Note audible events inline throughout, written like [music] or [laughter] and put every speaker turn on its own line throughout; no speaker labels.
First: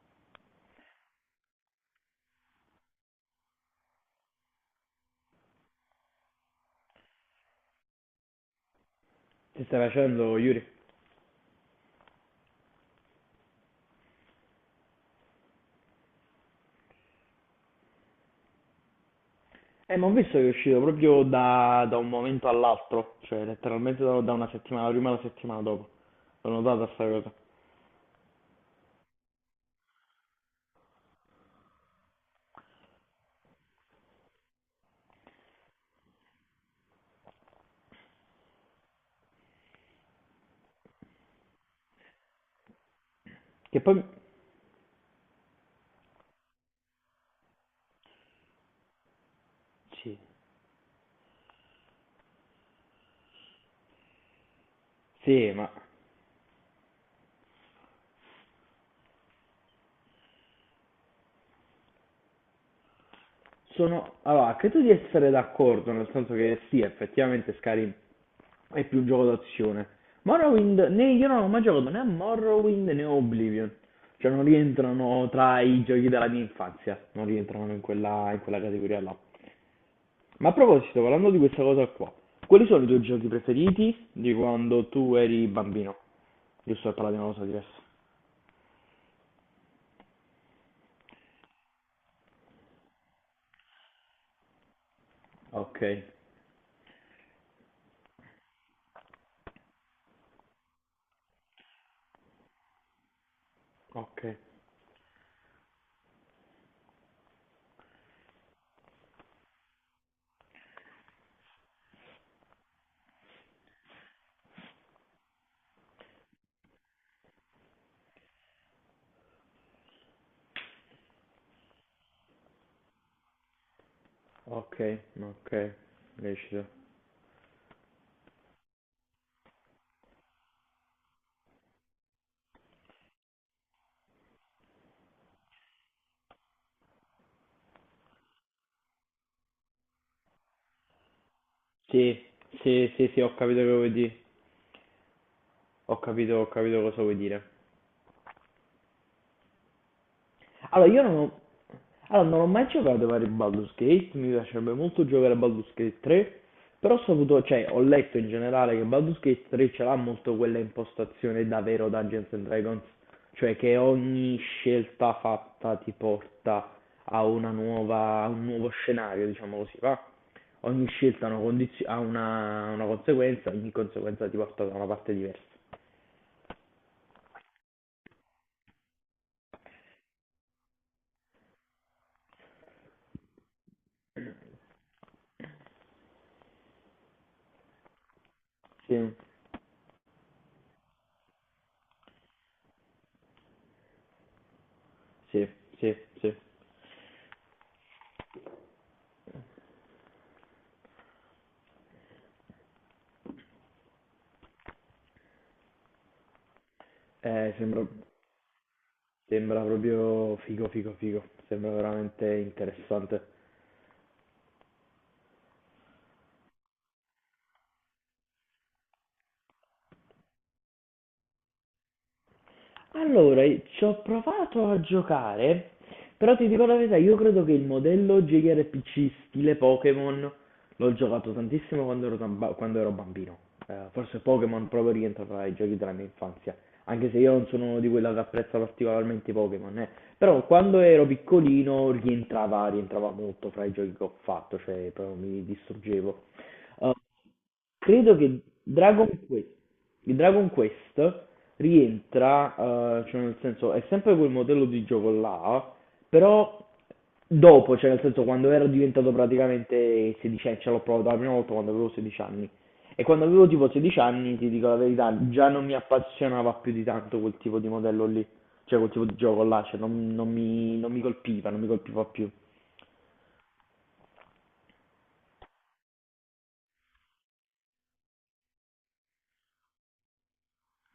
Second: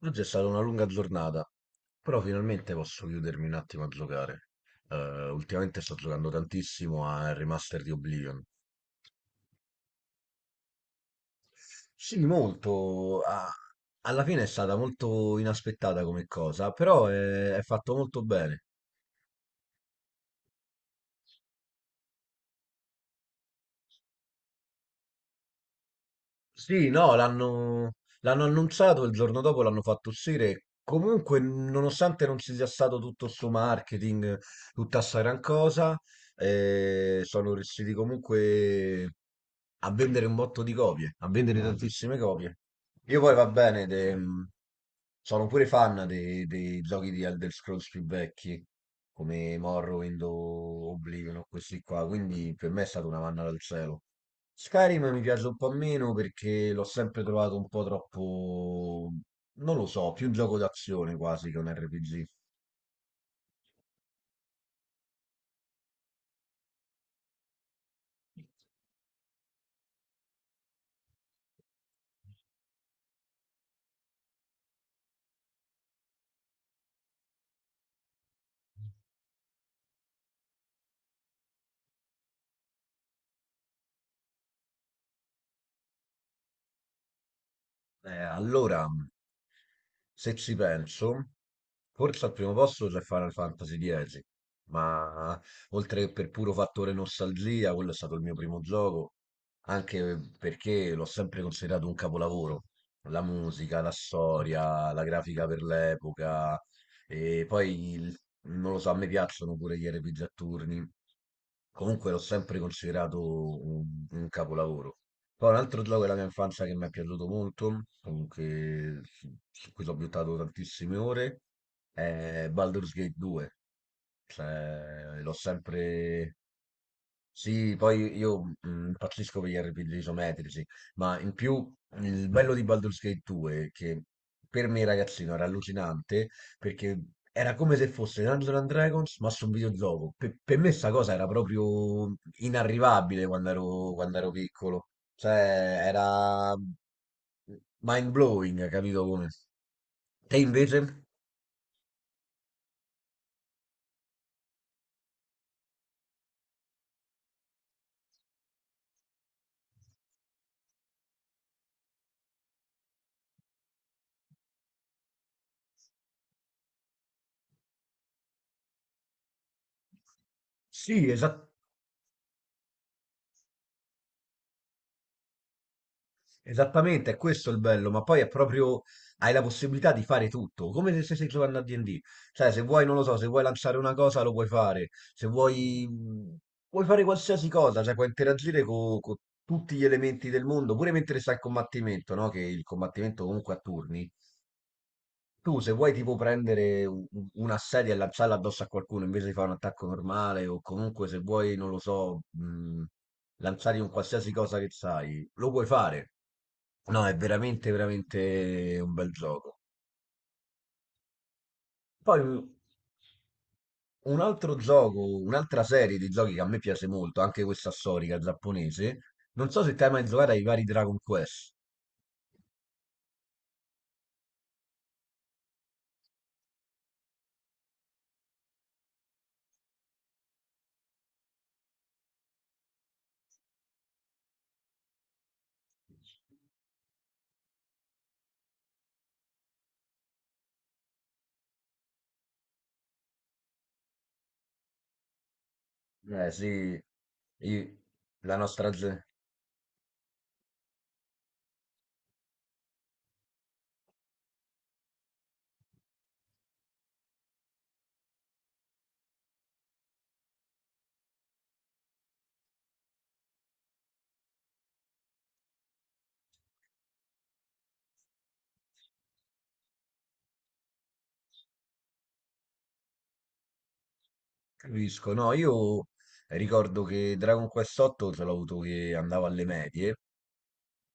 Oggi è stata una lunga giornata, però finalmente posso chiudermi un attimo a giocare. Eh, Ultimamente sto giocando tantissimo al remaster di Oblivion.
Che stai facendo, Yuri?
Sì, molto. Alla fine è stata molto inaspettata come cosa, però è fatto molto bene.
Ma ho visto che è uscito proprio da un momento all'altro, cioè letteralmente da una settimana prima alla settimana dopo. L'ho
Sì,
notata sta
no,
cosa.
l'hanno annunciato, il giorno dopo l'hanno fatto uscire. Comunque, nonostante non ci sia stato tutto sto marketing, tutta sta gran cosa, sono riusciti comunque a vendere un botto di copie, a vendere tantissime copie. Io poi va
Che
bene,
poi.
sono pure fan dei giochi di Elder Scrolls più vecchi, come
Sì.
Morrowind o Oblivion o questi qua, quindi per me è stata una manna dal cielo. Skyrim mi piace
Sì,
un po' meno perché l'ho sempre trovato un po' troppo, non lo so, più un gioco d'azione quasi che un RPG.
Allora, credo di essere d'accordo, nel senso che sì, effettivamente Skyrim è più un gioco d'azione. Morrowind, né, io non ho mai giocato né a Morrowind né a Oblivion. Cioè non rientrano tra i giochi della mia infanzia, non rientrano in quella categoria là. Ma a proposito, parlando di questa cosa qua, quali sono i tuoi giochi preferiti di quando tu eri bambino? Giusto per parlare di una cosa diversa.
Allora, se ci penso, forse al primo posto c'è Final Fantasy X, ma
Ok,
oltre che per puro fattore nostalgia, quello è stato il mio primo gioco, anche perché l'ho sempre considerato un capolavoro. La musica, la
ok,
storia, la grafica per l'epoca, e poi, non lo so, a me piacciono pure gli RPG a turni. Comunque l'ho sempre considerato un capolavoro. Poi un altro gioco della mia infanzia che mi è piaciuto molto, comunque su cui ci ho buttato tantissime ore, è Baldur's Gate 2.
ok,
Cioè, l'ho
ok,
sempre...
riuscito.
Sì, poi io impazzisco per gli RPG isometrici, ma in più il bello di Baldur's Gate 2, che per me ragazzino era allucinante, perché era come se fosse Dungeons and Dragons, ma su un videogioco. Per me sta cosa era proprio
Sì, sì, sì, sì,
inarrivabile
ho
quando
capito che
ero,
vuoi
quando
dire.
ero piccolo. Cioè,
Ho
era
capito cosa vuoi dire.
mind blowing, capito come? Te invece?
Allora, io non ho, Allora, non ho mai giocato ai vari Baldur's Gate, mi piacerebbe molto giocare a Baldur's Gate 3, però ho saputo, cioè, ho letto in generale che Baldur's Gate 3 ce l'ha molto quella impostazione davvero Dungeons and Dragons, cioè che ogni scelta fatta ti porta a una nuova, a un nuovo scenario, diciamo così, va? Ogni
Sì,
scelta
esatto.
ha una conseguenza, ogni conseguenza ti porta da una parte diversa.
Esattamente, è questo il bello, ma poi è proprio, hai la possibilità di fare tutto, come se stessi giocando a D&D, cioè se vuoi, non lo so, se vuoi lanciare una cosa lo puoi fare, se vuoi, puoi fare qualsiasi cosa, cioè puoi interagire con
Sì,
tutti gli elementi del mondo, pure mentre stai in combattimento, no? Che il combattimento comunque a turni,
sì,
tu se vuoi
sì,
tipo
sì.
prendere una sedia e lanciarla addosso a qualcuno invece di fare un attacco normale o comunque se vuoi, non lo so, lanciare un qualsiasi cosa che sai, lo puoi fare. No, è
Eh,
veramente,
sembra
veramente un bel gioco.
Sembra proprio figo, figo, figo. Sembra
Poi
veramente
mh,
interessante.
un altro gioco, un'altra serie di giochi che a me piace molto, anche questa storica giapponese, non so se te hai mai giocato ai vari Dragon Quest.
Allora, ci ho provato a giocare, però ti dico la verità, io credo che il modello JRPG stile Pokémon l'ho giocato tantissimo quando ero bambino. Forse Pokémon proprio rientra tra i giochi della mia infanzia, anche se io non sono uno di quelli che apprezza particolarmente i Pokémon, eh. Però quando ero piccolino rientrava molto fra i giochi che ho fatto, cioè proprio mi distruggevo.
Eh sì,
Eh,
i-
Credo
la
che
nostra... ge-
Dragon Quest, il Dragon Quest rientra, cioè nel senso è sempre quel modello di gioco là, però dopo, cioè nel senso quando ero diventato praticamente 16 anni, ce l'ho provato la prima volta quando avevo 16 anni. E quando avevo tipo 16 anni, ti dico la verità, già non mi appassionava più di tanto quel tipo di modello lì. Cioè quel tipo di gioco là, cioè, non mi, non mi colpiva, non mi colpiva più.
capisco, no, io ricordo che Dragon Quest 8 ce l'ho avuto che andavo alle medie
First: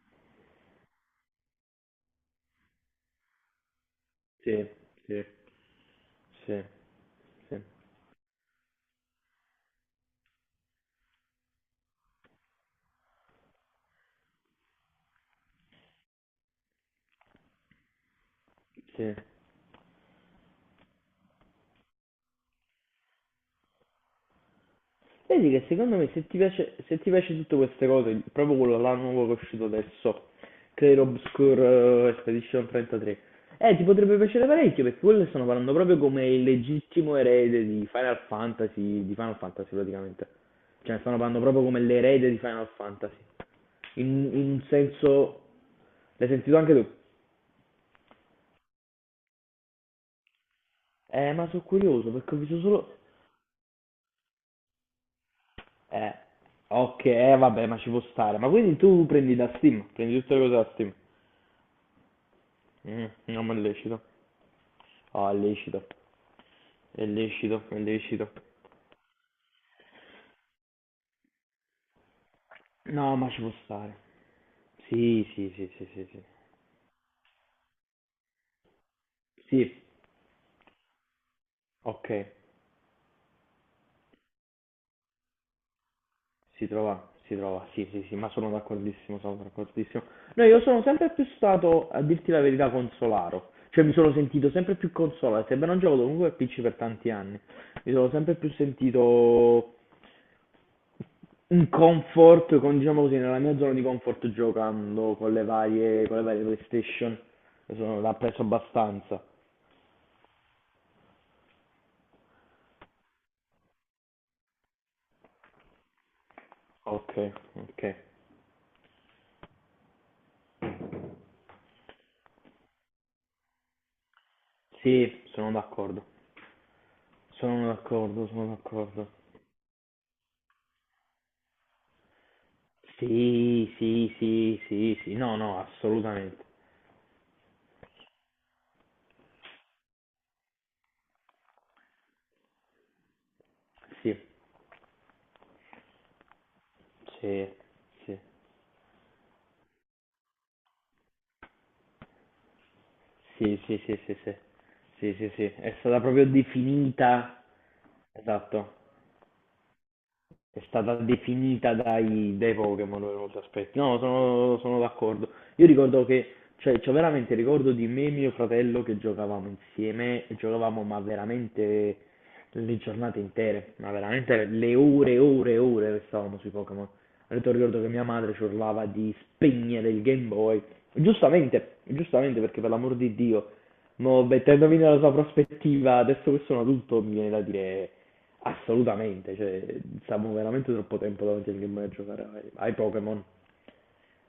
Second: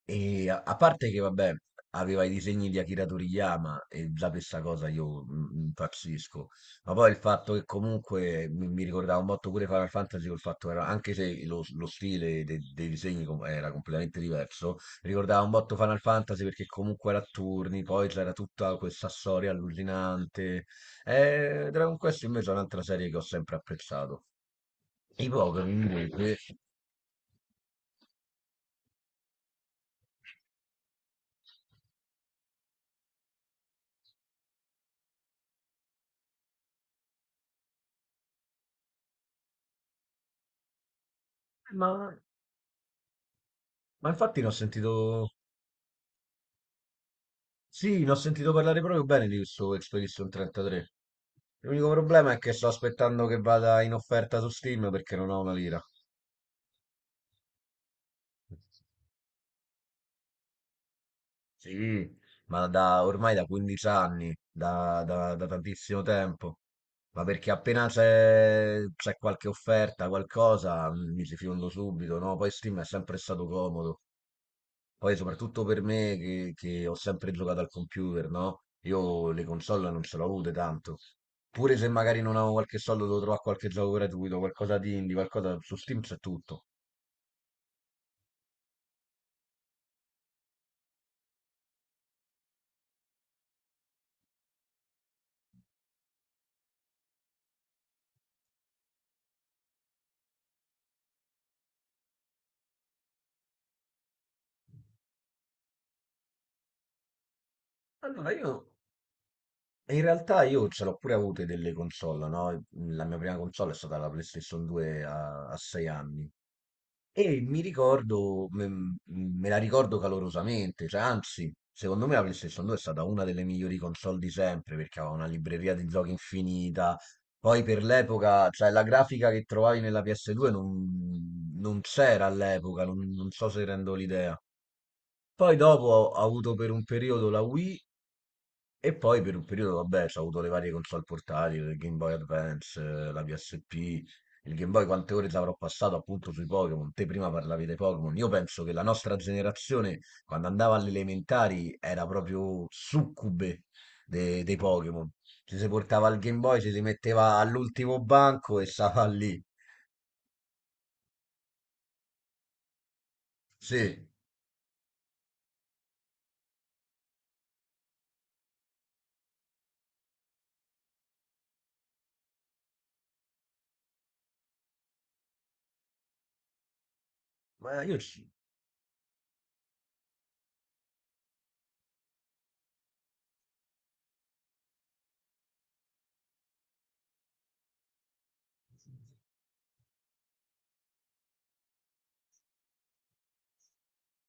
e a parte che vabbè aveva i disegni di Akira Toriyama e già questa
Sì,
cosa
sì,
io impazzisco,
sì,
ma poi il fatto
sì,
che comunque mi ricordava un botto pure Final Fantasy col fatto che era, anche se lo stile dei disegni era completamente diverso, ricordava un botto Final Fantasy perché comunque era a turni, poi c'era tutta questa
sì.
storia allucinante. Dragon Quest invece è un'altra serie che ho sempre apprezzato. I
Vedi che
poveri
secondo me se
invece,
ti piace, se ti piace tutte queste cose, proprio quello là nuovo che è uscito adesso, Clair Obscure, Expedition 33, ti potrebbe piacere parecchio perché quello stanno parlando proprio come il legittimo erede di Final Fantasy praticamente. Cioè stanno parlando proprio come
ma,
l'erede di Final Fantasy.
ma
In,
infatti ne ho
in un
sentito,
senso. L'hai sentito anche tu?
sì, ne ho sentito parlare proprio bene di questo Expedition 33.
Ma sono
L'unico
curioso
problema
perché
è
ho
che
visto
sto
solo.
aspettando che vada in offerta su Steam perché non ho una lira.
Eh, ok, vabbè, ma ci può stare. Ma quindi tu prendi da Steam, prendi tutte le cose da Steam.
Sì, ma da,
Mm,
ormai da
no, ma è
15
lecito.
anni,
Oh, è
da
lecito,
tantissimo tempo.
è
Ma perché
lecito, è
appena
lecito.
c'è qualche offerta, qualcosa, mi ci fiondo subito, no? Poi Steam è
No,
sempre
ma ci
stato
può stare.
comodo. Poi
Sì, sì,
soprattutto
sì,
per
sì, sì,
me
sì.
che ho sempre giocato al computer, no? Io le
Sì,
console non ce l'ho avute tanto. Pure se
ok,
magari non avevo qualche soldo, devo trovare qualche gioco gratuito, qualcosa di indie, qualcosa su Steam c'è tutto.
si trova, sì, sì, sì, ma sono d'accordissimo, sono d'accordissimo. No, io sono sempre più stato, a dirti la verità, consolaro. Cioè, mi sono sentito sempre più consolato, sebbene non gioco comunque al PC per tanti anni. Mi sono sempre più sentito un comfort, diciamo così, nella mia zona di comfort giocando con le varie PlayStation, sono, l'ha
Allora
preso
io,
abbastanza.
in realtà io ce l'ho pure avute delle console, no? La mia prima console è stata la PlayStation 2 a 6 anni.
Ok,
E mi
ok.
ricordo, me la ricordo calorosamente, cioè, anzi, secondo me la PlayStation 2 è stata una delle migliori console di sempre perché aveva
Sì,
una
sono
libreria di
d'accordo.
giochi infinita. Poi
Sono
per
d'accordo, sono
l'epoca, cioè la
d'accordo.
grafica che trovavi nella PS2 non c'era all'epoca, non so se
Sì,
rendo
sì,
l'idea.
sì, sì, sì, no,
Poi
no,
dopo ho
assolutamente.
avuto per un periodo la Wii e poi per un periodo, vabbè, ho avuto le varie console portatili, il Game Boy Advance, la PSP,
Sì,
il Game Boy, quante ore ci avrò passato appunto sui Pokémon. Te prima
sì,
parlavi dei Pokémon.
sì,
Io penso che la nostra generazione, quando andava alle elementari, era proprio
sì,
succube
sì, sì, sì, sì,
dei Pokémon.
sì, sì, sì.
Ci si
È stata
portava il
proprio
Game Boy, ci si metteva
definita,
all'ultimo banco e
Esatto,
stava lì.
è stata definita dai Pokémon per molti aspetti. No,
Sì,
sono d'accordo. Io ricordo che cioè, c'ho veramente il ricordo di me e mio fratello che giocavamo insieme, e giocavamo ma veramente le giornate intere, ma veramente le ore e ore e ore restavamo sui Pokémon. Addirittura ricordo
ma
che
io
mia
ci-
madre ci urlava di spegnere il Game Boy. Giustamente, giustamente perché per l'amor di Dio, mo mettendomi nella sua prospettiva, adesso che sono adulto mi viene da dire assolutamente, cioè, stiamo veramente troppo tempo davanti al Game Boy a giocare ai Pokémon.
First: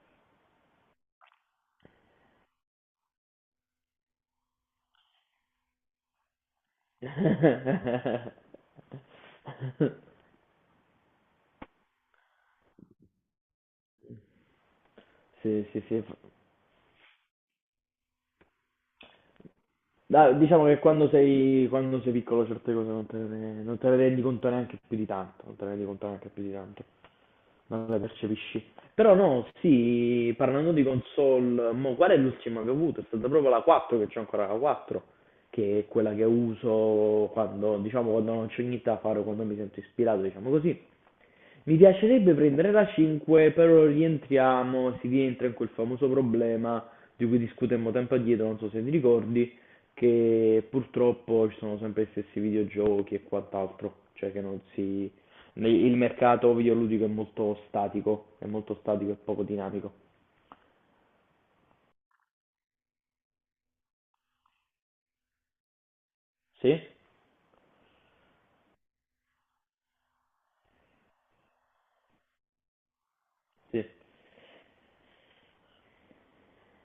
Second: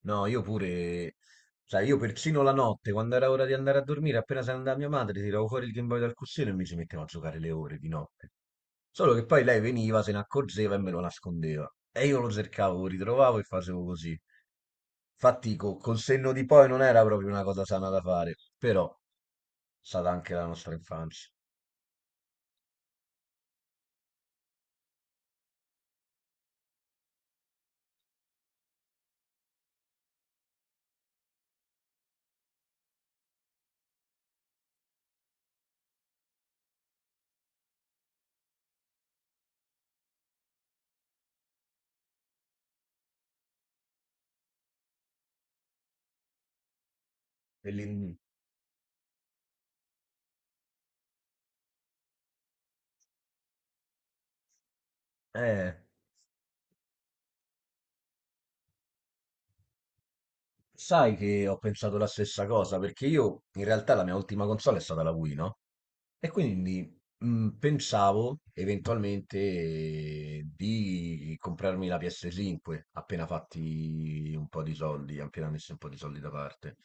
no, io pure, sai, io persino la notte, quando era ora di andare a dormire, appena se ne andava mia madre, tiravo fuori il Game Boy dal cuscino e mi ci mettevo a giocare le ore di notte.
[laughs]
Solo che poi lei veniva, se ne accorgeva e me lo nascondeva. E io lo cercavo, lo ritrovavo e facevo così. Infatti,
Sì, sì,
col
sì.
senno di poi non era proprio una cosa sana da fare, però è stata anche
Dai,
la
diciamo
nostra
che quando
infanzia.
sei, quando sei piccolo certe cose non te ne rendi conto neanche più di tanto, non te ne rendi conto neanche più di tanto, non le percepisci. Però no, sì, parlando di console, mo, qual è l'ultima che ho avuto? È stata proprio la 4, che c'ho ancora la 4, che è quella che uso quando, diciamo, quando non c'ho niente da fare o quando mi sento ispirato, diciamo così. Mi piacerebbe prendere la 5, però rientriamo, si rientra in quel famoso problema di cui
E lì-
discutemmo
mm,
tempo addietro, non so se ti ricordi, che purtroppo ci sono sempre gli stessi videogiochi e quant'altro, cioè che non si.
eh,
Il mercato videoludico è molto statico e poco dinamico.
Sai che ho pensato la stessa cosa, perché io in realtà la mia ultima console è stata la Wii, no? E
Sì?
quindi, pensavo eventualmente di comprarmi la PS5 appena
Sì,
fatti un po' di soldi, appena messi un po' di soldi da parte.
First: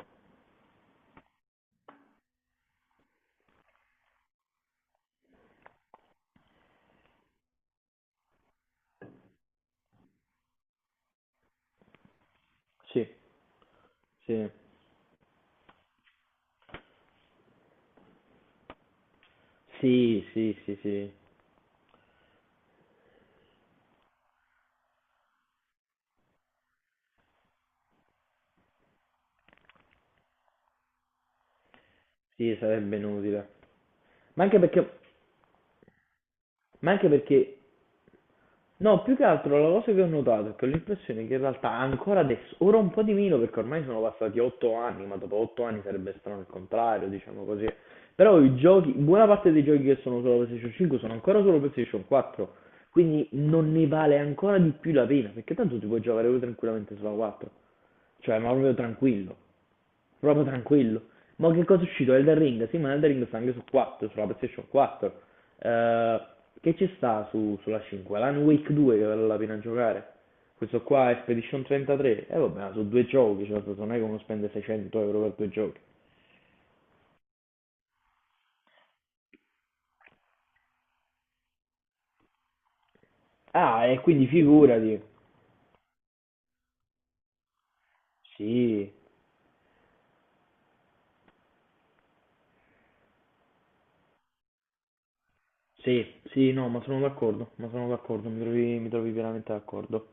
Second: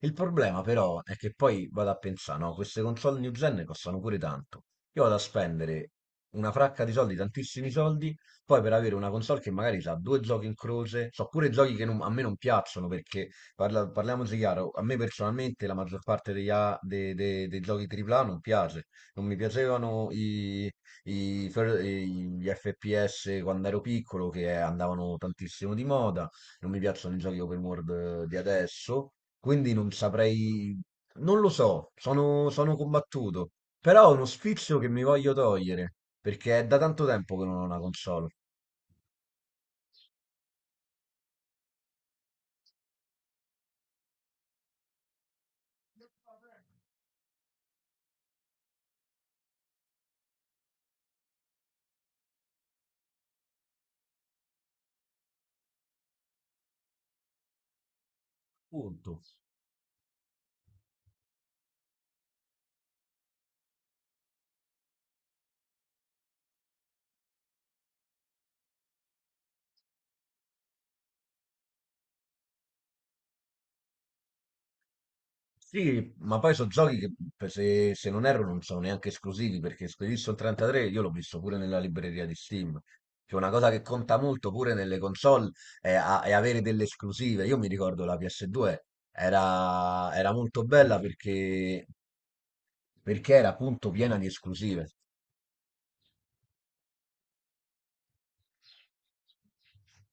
Il problema però è che poi vado a pensà, no, queste console new gen costano pure tanto. Io vado a spendere una fracca di soldi, tantissimi soldi, poi per avere una console che magari ha due giochi in croce, so pure giochi che a me non piacciono
sì,
perché parliamoci
sì,
chiaro, a me personalmente la maggior parte degli dei giochi AAA non piace. Non mi piacevano
sì, sì, sì, sì,
i fer- i- gli FPS quando ero piccolo che andavano tantissimo di moda, non mi piacciono i giochi open world di adesso, quindi non saprei, non lo so, sono,
sì,
sono
sarebbe inutile.
combattuto, però è uno
Ma anche
sfizio che
perché,
mi voglio togliere, perché è da
ma
tanto
anche
tempo che
perché
non ho una console,
No, più che altro la cosa che ho notato è che ho l'impressione che in realtà ancora adesso, ora un po' di meno perché ormai sono passati 8 anni, ma dopo 8 anni sarebbe strano il contrario, diciamo così. Però i giochi, buona parte dei giochi che sono solo PlayStation 5 sono ancora solo PlayStation 4, quindi non ne vale ancora di più la pena, perché tanto ti puoi giocare pure tranquillamente sulla 4, cioè ma proprio
punto.
tranquillo proprio tranquillo. Ma che cosa è uscito? Elden Ring? Sì, ma Elden Ring sta anche su 4, sulla PlayStation 4. Eh, che ci sta sulla 5? L'Han Wake 2 che vale la pena giocare. Questo qua è Expedition 33. E vabbè, ma sono due giochi, cioè, non è che uno spende 600 euro per due giochi.
Sì, ma poi sono giochi che se non erro non sono neanche esclusivi perché Expedition 33 io l'ho visto pure nella libreria di Steam. Cioè una cosa che
Ah, e
conta
quindi
molto pure nelle
figurati.
console è, è avere delle esclusive. Io mi ricordo la PS2
Sì,
era molto bella perché, era appunto piena di esclusive.
sì, sì, no, ma sono d'accordo, mi trovi veramente d'accordo.